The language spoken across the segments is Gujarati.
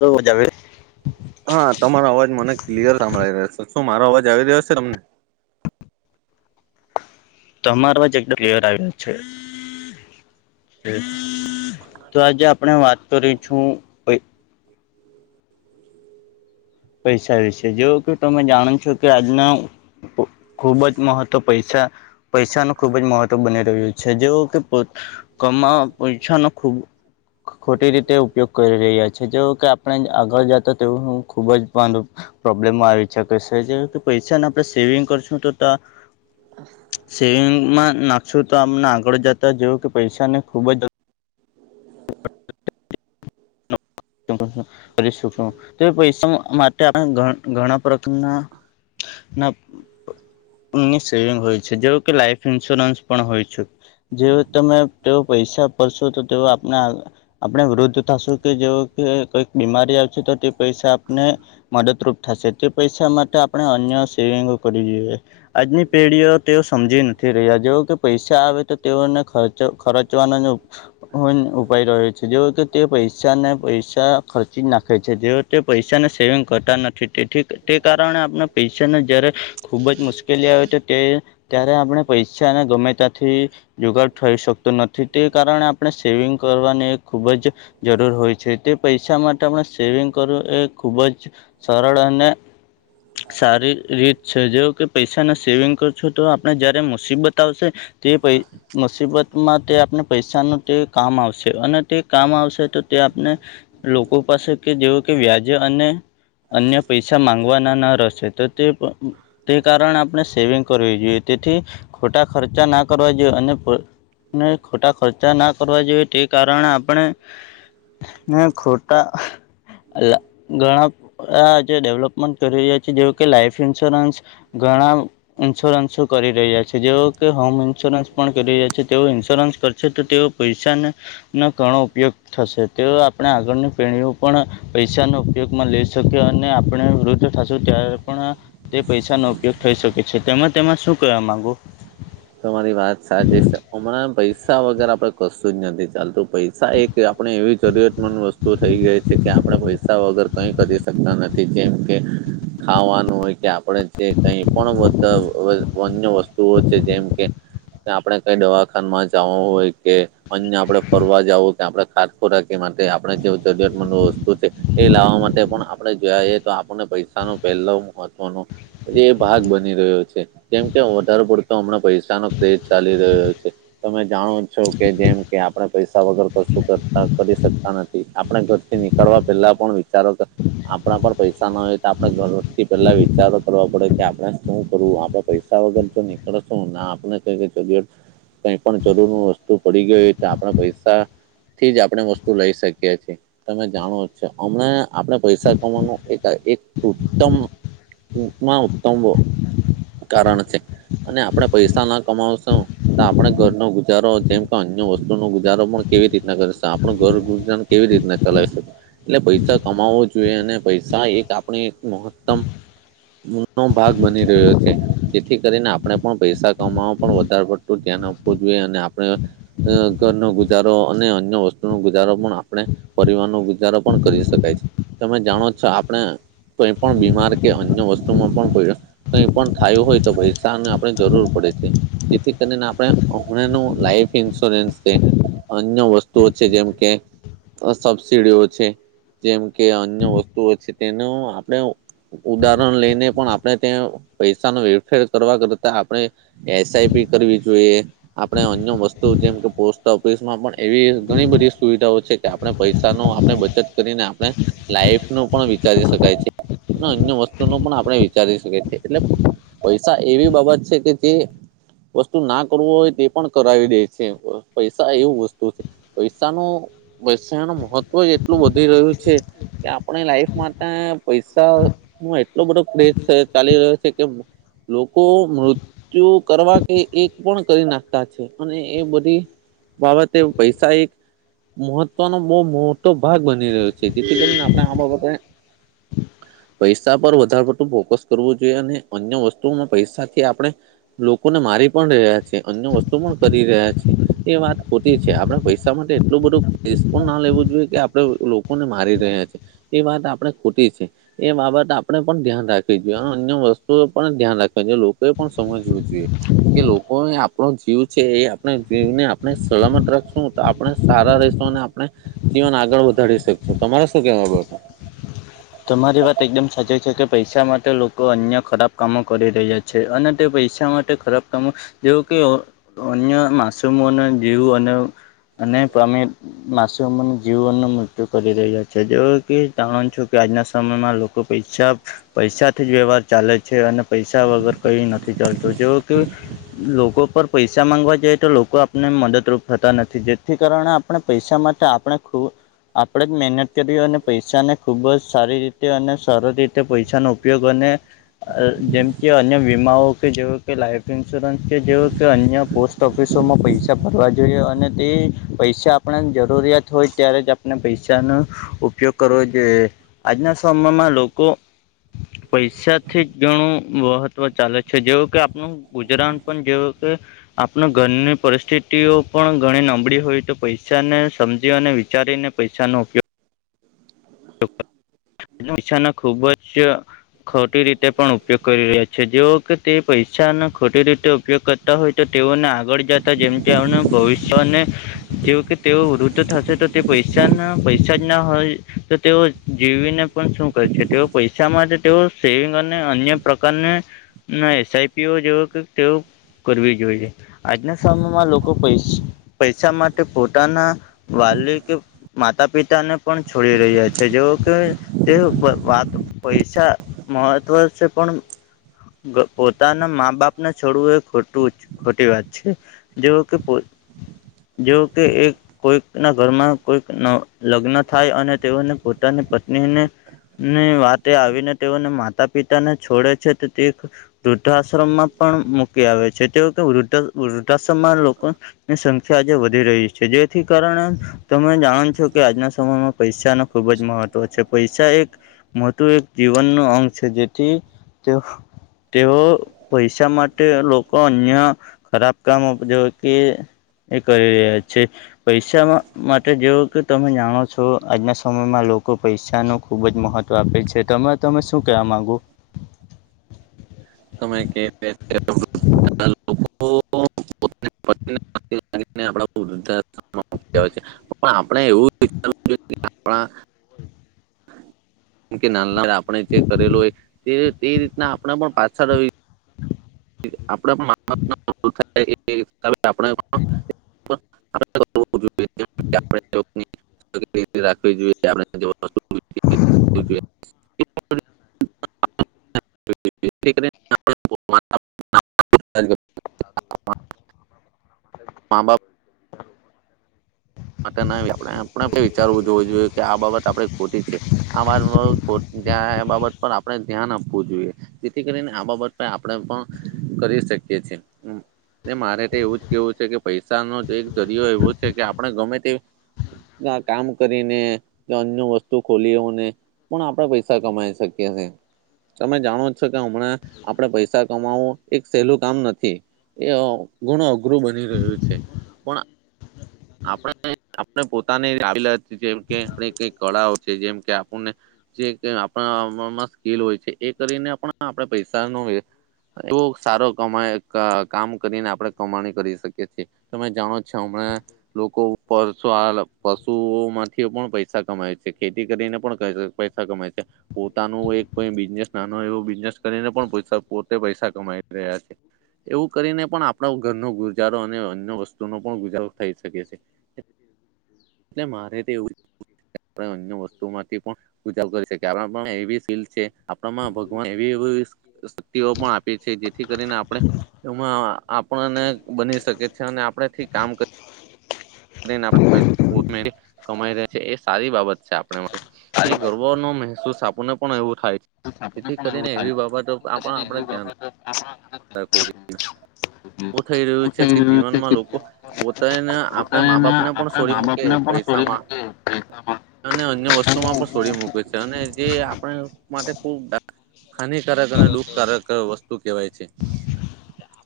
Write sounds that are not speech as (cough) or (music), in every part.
તો હો જવે હા તમારો અવાજ મને ક્લિયર સાંભળી રહ્યો છે શું મારો અવાજ આવી રહ્યો છે તમને તમારોજો ફ્વર આવ છે. તો આજે આપણે વાત કરી છુ. (inaudible) (inaudible) પૈસા વિશે જો કે તમે જાણો છો કે આજના ખુબ જ મહત્વ પૈસા પૈસા ન ખૂબ જ મહત્વ બની રહ્યું છે જે કે ક પૈસા ન ખૂબ ખોટી રીતે ઉપયોગ કરી રહ્યા છે જે કે આપણે આગળ જતા તેવું હું ખૂબ જ પ્રોબ્લેમમાં આવી પૈસાને આપણે સેવિંગ કરશું તો સેવિંગમાં નાખશો તો અમને આગળ જતા જેવું કે પૈસા ને ખુબ જ શ તો પૈસા માટે ઘણા પ્રકાર િ હોય લ ઇન્સરાન્સ પણ હોય છુ. જે તમે તેઓ પૈસા ભરશો તો તેઓ આપ આપણે વૃદ્ધ થશું કે જે કે કઈક બીમારી આવશે તો તે પૈસા આપને મદદરૂપ સ તે પૈસા મત્ર આપણે અન સેવીંગ કરીે આજની પેઢીઓ તેઓ સમજી નથી રહ્યા જેવ કે પૈસા આવે તો તેઓને ખર્ ખર્ચવાનો ઉપાય રહ્યો છે. તે પૈસા અનેને પૈ પૈસા ખર્ચી જ નાખે છે જેઓ તે પૈસાને સેવિંગ કરતા નથી તેથીી તે કારણે આપણે પૈસાને જ્યારે ખૂબ જ મુશ્કેલી આવે તો તે ત્યારે આપણે પૈસાને ગમે તથી જોગડ થઈ શકતો નથી તે કારણે આપણે સેવિંગ કરવાની ખૂબ જ જરૂર હોય છે તે પૈસા માટે આપણે સેવિંગ કરવું એ ખૂબ જ સરળ અને સારી રીત છે જે કે પૈસાના સેવિંગ કર છો, તો આપણે જયારે મુસીબત આવશે તે પૈ મુસીબત માં તે આપણે પૈસાનું તે કામ આવશે અને તે કામ આવશે તો તે આપણે લોકો પાસે કે જેવ કે વ્યાજે અને. અન્ય પૈસા માંગવાના ના રહેશે તો તે તે કારણે આપણે સેવિંગ કરવી જોઈએ તેથી ખોટા ખર્ચા ના કરવા જોઈએ અને ને ખોટા ખર્ચા ના કરવા જોઈએ તે કારણે આપણે ખૂંટા ઘણા આ જે ડેવલોપમેન્ટ કરી રહ્યા છે જે કે લાઈફ ઇન્સ્યોરન્સ ઘણા ઇન્સ્યોરન્સો કરી રહ્યા છે જેવો કે હોમ ન્સ્યોરન્સ પણ કરી રહ્યા છે તેઓ ઇન્સ્યોરન્સ કરશે તો તેઓ પૈસાને નો ઘણો ઉપયોગ થશે તેઓ આ આપણે આગળની પેઢીઓ પણ પૈસાનો ઉપયોગમાં લઈ શકીએ અને આપણે વૃદ્ધ થશું ત્યારે પણ તે પૈસા નો ઉપયોગ થઈ શકે છે તેમાં તેમાં શું કેવા માંગો? તમારી વાત સાચી છે હમણાં પૈસા વગર આપડ કશું જ નથી ચાલતું પૈસા એક. કે આપણે એવી જરૂરતમંદ વસ્તુ થઈ ગઈ છે કે આપણે પૈસા વગર કઈ કરી શકતા નથી જેમ કે. ખાવાનું હોય કે આપડે જે કઈ પણ બધા વન્ય વસ્તુઓ. જેમ કે આપણે કઈ દવાખામાં જવ હોય કે. અન્ય આપડે ફરવા જવું કે આપણે ખાત ખોરાકી માટે આપણે જે જરૂરિયાતમંદ વસ્તુ છે. એ લાવવા માટે પણ આપણે જોયાએ તો આપણને પૈસા ન પહેલો મહત્વનો. એ ભાગ બની રહ્યો છે કેમ કે વધારે પડ તો હમણાં પૈસાનો ક્રેજ ચાલી રહ્યો છે. તમે જાણો છો કે જેમ કે આપણે પૈસા વગર તો શું કરતા કરી શકતા નથી આપણે ઘરથી ની કરવા પેલા પણ વિચારો કર આપડા પર પૈસા ના હોય તો આપડણે ઘરથી પેલા વિચારો કરવા પડે કે આપણે શું કરવું આપડે પૈ સા વગર જો નીકળ છું ના આપને (inaudible) કઈ પણ જરૂર નું વસ્તુ પડી ગઈ હોય તો આપણે પૈસા. થી જ આપણે વસ્તુ લઈ શકીએ છે તમે જાણો છે અમને આપણે પૈસા કમાવાનું એક એક ઉત્તમ ટૂંક માં ઉત્તમો કારણ છે અને આપણે પૈસા ના કમાવશું તો આપણે ઘરનો ગુજારો જેમ કે અન્ય વસ્તુ નો ગુજારો પણ કેવી રીતના કરશે. પણ ઘર ગુજરાન કેવી રીતના ચલાવી શું એટલે પૈસા કમાવવો જોઈએ અને પૈસા એક આપણે મહત્તમ. નો ભાગ બની રહ્યો છે જેથી કરીને આ આપણે પણ પૈસા કામવામાં પણ વધારે પડતું ધ્યાન આપવું જોઈએ અને આપણે. અ ઘરનો ગુજારો અને અન્ય વસ્તુનો ગુજારો પણ આપણે. પરિવાર નો ગુજારો પણ કરી શકાય છે તમે જાણો છો આપણે તો પણ બીમાર કે અન્ય વસ્તુમાં પણ તો પણ થયું હોય તો પૈસાને. જરૂર પડે છે જેથી કરીને આપણે હમણાં ન લાઈફ ઇન્સ્યોરન્સ કે અન્ય વસ્તુઓ છે જેમ કે. સબસીડીઓ છે. જેમ કે અન્ય વસ્તુઓ છે તેનો આપડે ઉદાહરણ લઈને પણ આપણે ત્યાં પૈસા ન વેરફેર કરવા કરતા આપડે એસઆઈપી કરવી જોઈએ. આપણે અન્ય વસ્તુ જેમ કે પોસ્ટ ઓફિસ માં પણ એવી ઘણી બધી સુવિધાઓ છે. આપણે પૈસા નો આપણે બચત કરીને આપણે. લાઈફ નું પણ વિચારી શકાય છે અને અન્ય વસ્તુ નું પણ આપણે વિચારી શકીએ છે એટલે. પૈસા એવી બાબત છે કે જે. વસ્તુ ના કરવો હોય તે પણ કરાવી દે છે પૈસા એવું વસ્તુ છે. પૈસા ન વ્યસાય નો મહત્વ એટલું વધી રહ્યું છે. કે આપણી લાઈફ માટે પૈસા નો એટલો બધો કેસ ચાલી રહ્યો છે કે. લોકો મૃત કરવા કેય એ પણ કરી નાખતા છે અને એ બધી બાબતે પૈસા એક મહત્વનો બહુ મોટો ભાગ બની રહ્યો (unintelligible) આપણા હાભાળવા તારે પૈસા પર વધારે પડતું ફોકસ કરવું જોઈએ, અને અન્ય વસ્તુઓમાં પૈસાથી આપણે લોકોને મારી પણ રહ્યા છે અન્ય વસ્તુ પણ કરી રહ્યા છે. એ વાત ખોતી છે આપડે પૈસા માટે એટલું બધું રસ્પો ના લેવું જોઈએ કે આપડે લો કો ને મારી રહ્યા છે એ વાત આપડે ખોટી છે. એ બાબત આપે પણ ધ્યાન રાખવી જોઈએ અને અન્ય વસ્તુ પણ ધ્યાન રાખવા જોઈએ લોકોએ પણ. સમજવું જોએ. કે લોકો એ આપણો જીવ છે એ આપણે જીવને આપણે સલામત રાખશું તો આપણે સારા રે આપણે જીવન આગળ વધારી શકશું તમારે શું કેવા આ બાબત તમારી વાત એકદમ સાચી છે કે પૈસા માટે લોકો અન્ય ખરાબ કામો કરી રહ્યા છે. અને તે પૈસા માટે ખરાબ કામો જેવો કેઓ અન્ય માસમો ને જીવ અને અને પ્રમે માસુમ જીવનું મૃત્યુ કરી રહ્યા છે, જેઓ કે તણ છોક કે આજના સમયમાં લોકો પૈછા પૈસાથી જ વ્યવહાર ચાલે છે, અને પૈસા વગર કઈ નથી ચાલતો જેવો કે લોકો પર પૈસા માંગવા જઈએ તો લોકો આપને મદદરૂપ થતા નથી જેથી કારણે પણ પૈસા માટે આપણે ખુબ આપણેે જ મહેનત કરી અને પૈસાને ખૂબ જ સારી રીતે અને સરળ રીતે પૈસાનો ઉપયોગ અને જેમ કે અન્ય વીમાઓ કે જેવ કે લાઈફ ઇન્સ્યોરન્સ કે જેવ કે અન્ય પોસ્ટ ઓફિસોમાં પૈસા ભરવા જોઈએ અને તે પૈસા આપણને જરૂરિયાત હોય ત્યારે આપ પૈસા નો ઉપયોગ કરવો કે આજના સમયમાં લોકો પૈસાથી જ ઘણું મહત્વ ચાલે છે, જેવું કે આપણું ગુજરાન પણ જેવું કે આપના ઘરની પરિસ્થિતિઓ પણ ઘણી નબળી હોય તો પૈસાને સમજી અને વિચારીને પૈસાનો ઉપયોગ છાનો ખુબ જ ખોટી રીતે પણ ઉપયોગ કરી રહ્યા જેઓ કે તે પૈસાનો ખોટી રીતે ઉપયોગ કરતા હોય તો તેઓને આગળ જતા જેમ કે ભવિષ્યને જેઓ કે તેઓ વૃદ્ધ થશે તો તે પૈસા (unintelligible) ના પૈસા જ ના હોય તો તેઓ જીવીને શું કર છે, તેઓ પૈસામાં જ તેઓ સેવિંગ અને અન્ય પ્રકારને ના એસઆઈપી ઓ જેવ કઈક તેવું કરવી જોઈએ, આજના સમયમાં લોકો પૈસ પૈસા માટે પોતાના વાલી કે માતા પિતા ને પણ છોડી રહ્યા છે, જેવો કે તે વાત પૈસા મહત્વ છે, પણ પોતાના મા બાપને છોડવું એ ખોટું ખોટી વાત છે. જેઓ કે કોઈક જે કે એક કોઈક ના ઘરમાં કોઈક ન લગ્ન થાય અને તેઓને પોતાની પત્નીને ની વાતે આવીને તેઓને માતા પિતાને છોડે છે, તો તે વૃદ્ધાશ્રમમાં પણ મૂકી આવે છે તેઓ કે વૃદ્ધ વૃદ્ધાશ્રમમાં લોકો ની સંખ્યા આજે વધી રહી છે, જેથી કારણે તમે જાણ છો કે આજના સમયમાં પૈસાના ખુબ જ મહત્વ છે. પૈસા એક મોટું એક જીવનનુ અંગ છે, જેથી તેઓ તેઓ પૈસા માટે લોકો અન્ય ખરાબ કામ જો કે એ કરી રહ્યા છે. પૈસા માટે જો કે તમે જાણો છો આજના સમયમાં લોકો પૈસા પૈસાનો ખુબ જ મહત્વ આપે છે, તમે તમે શું કહેવા માંગુ? તમે કે લોકો (unintelligible) આપણે એવુંજ આપણાં (unintelligible) કે નાના આપણે જે કરેલું હોય તે તે રીતના આપણ મા પાછળ (unintelligible) (inaudible) (unintelligible) (unintelligible) રાખવી જોઈએ આપ (unintelligible) (unintelligible) હલૉ મા બાપ હ માટે ના આપ આપ વિચારવું જોવું જોઈએ કે આ બાબત આપે ખોટી છે આ બાબત પર આપણે ધ્યાન આપવું જોઈએ જેથી કરીને આ બાબત આપણે પણ કરી શકીએ છેએ મારે તે એવું જ કેવું છે કે પૈસાનો એક જરિયો એવો છે કે આપણે ગમે તે કામ કરીને અન્ય વસ્તુ ખોલીઓ ને પણ આપણેે પૈસા કમાઈ શકીએ છે તમે જાણો કે હમણાં આપે પૈસા કમાવું એક સહેલું કામ નથી એ ઘણું અઘરું બની રહ્યું છે પણ આપણે આપણે પોતાની જેમ કે આપ કઈ કળાઓ છે જેમ કે આપણને જે આપણામાં સ્કીલ હોય છે એ કરીને પણ આપણે પૈસા નો તુ સારો કમાય કામ કરીને આપણે કમાણી કરી શકીએ છીએ તમે જાણો જ છો હમણાં લોકો પ પશુઓ માંથી પણ પૈસા કમાય છે ખેતી કરીને પણ ક પૈસા કમાય છે પોતાનું એક કઈ બિઝનેસ નાનો એવો બિઝનેસ કરીને પણ પોતે પૈસા કમાઈ રહ્યા છે એવું કરીને પણ આપણા ઘરનો ગુજારો અને અન્ય વસ્તુનો પણ ગુજારો થઈ શકે છે હ એટલે મારે તો એવું આપણે અન્ય વસ્તુમાંથી પણ પૂજા કરી શકિએ એવી સ્કીલછે આપણામાં ભગવાન એવી એ શક્તિઓ પણ આપ જેથી કરીને આપણે એમાં આપણને બની શકે છે અને આપણેથી કામ અને પોટ મેરી કમાઈ રહ્યા છે એ સારી બાબત છે આપણા માટે એ ગર્વનો મહેસૂસ આપને પણ એવું થાય છે આપને જેથી પણ કરીને એવું થાય એવી બાબતો એ કરીને આપણા તકો એ થઈ રહ્યું છે કે જીવનમાં લોકો પોતાને આપણા મા બાપને પણ છોડી મૂકે પૈસા છોડી મૂકે અકજેટ અને અન્ય વસ્તુ માં પણ છોડી મૂકે છે અને જે આપણે માટે હાનિકારક અને દુઃખકારક વસ્તુ કહેવાય છે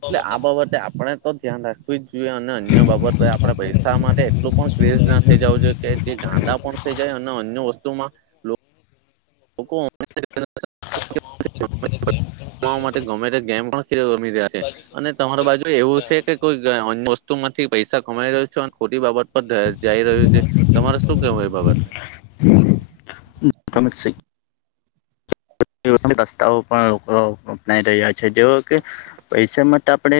એટલે આ બાબતે આપણે તો ધ્યાન રાખવી જ જોઈએ અને અન્ય બાબત આપણે પૈસા માટે એટલું પણ ક્રેઝ ના થઈ જવું જોઈએ કે જે ગાંડા પણ થઈ જાય અને અન્ય વસ્તુમાં હુકમ ધીમેથી એમ કેવાય જોવા માટે ગમે તે ગેમ પણ ખેલ રમી રહ્યા છે અને તમાર બાજુ એવું છે કે કોઈક અન્ય વસ્તુ માંથી પૈસા કમાઈ રહ્યો છે લઅને ખોટી બાબત જઈ રહ્યું છે તમારે શું કેવું એ બનતે તમે છે રસ્તાઓ પણ લોકો અપનાઈ રહ્યા છે જેવો કે પૈસા માટે આપણે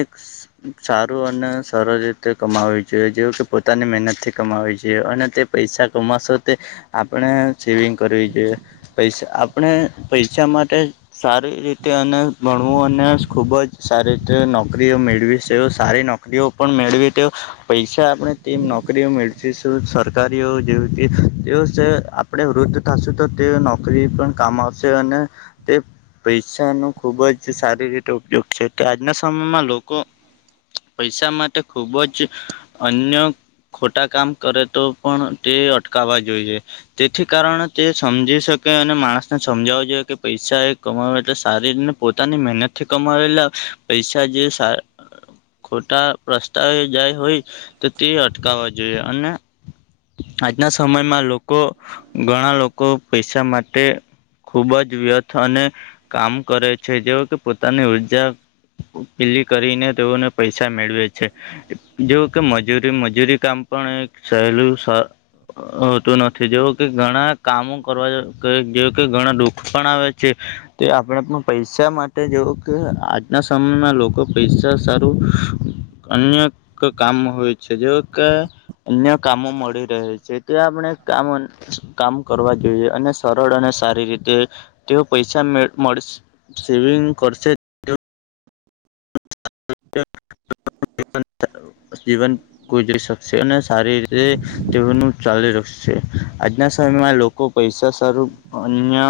સારું અને સરળ રીતે કમાવી જોઈએ જેવું કે પોતાની મહેનતથી કમાવી જોઈએ અને તે પૈસા કમાશો તે આપણે સેવિંગ કરવી જોઈએ પૈસા આપણે પૈસા માટે સારી રીતે અને ભણવું અને ખુબ જ સારી રીતે નોકરીઓ મેળવી છે સારી નોકરી નોકરીઓ પણ મેળવી તે પૈસા આપણે તેમ નોકરીઓ મેળશું સરકારીઓ જે તે આપણે વૃદ્ધ થશું તો તે નોકરી પણ કામ આવશે અને તે પૈસા ન ખુબ જ સારી રીતે ઉપયોગ છે તો આજના સમયમાં લોકો. પૈસા માટે ખુબ જ અન્ય ખોટા કામ કરે તો પણ તે અટકાવવા જોઈએ તેથી કારણે તે સમજી શકે અને માણસને સમજાવું જોઈએ કે પૈસા એ કમાવ એટલે સારી રીને પોતાની મહેનત થી કમાવેલા પૈસા જે સા ખોટા પ્રસ્તાવે જાય હોય તો તે અટકાવવા જોઈએ અને આજના સમયમાં લોકો ઘણા લોકો પૈસા માટે ખૂબ જ વ્યર્થ અને કામ કરે છે જેવ કે પોતાની ઉર્જા પીલી કરીને તેઓને પૈસા મેળવે છે. જેવું કે મજૂરી મજૂરી કામ પણ સહેલું હોતું નથી જેવું કે ઘણા કામો કરવા જે. કે ઘણા દુઃખ પણ આવે છે. તો આપણે પણ પૈસા માટે જોવું કે આજના સમયના લોકો પૈસા સારું અનક કામ હોય છે જે કે અન્ય કામો મળી રહે છે ત આપણે કામ કામ કરવા જોઈએ અને સરળ અને સારી રીતે તેઓ પૈસા મળ સેવિંગ કરશે જીવન ગ શકશે અને સારી રીતે તેનું ચલી રાખશે આજના સમયમાં લોકો. પૈસા સારું અન્ય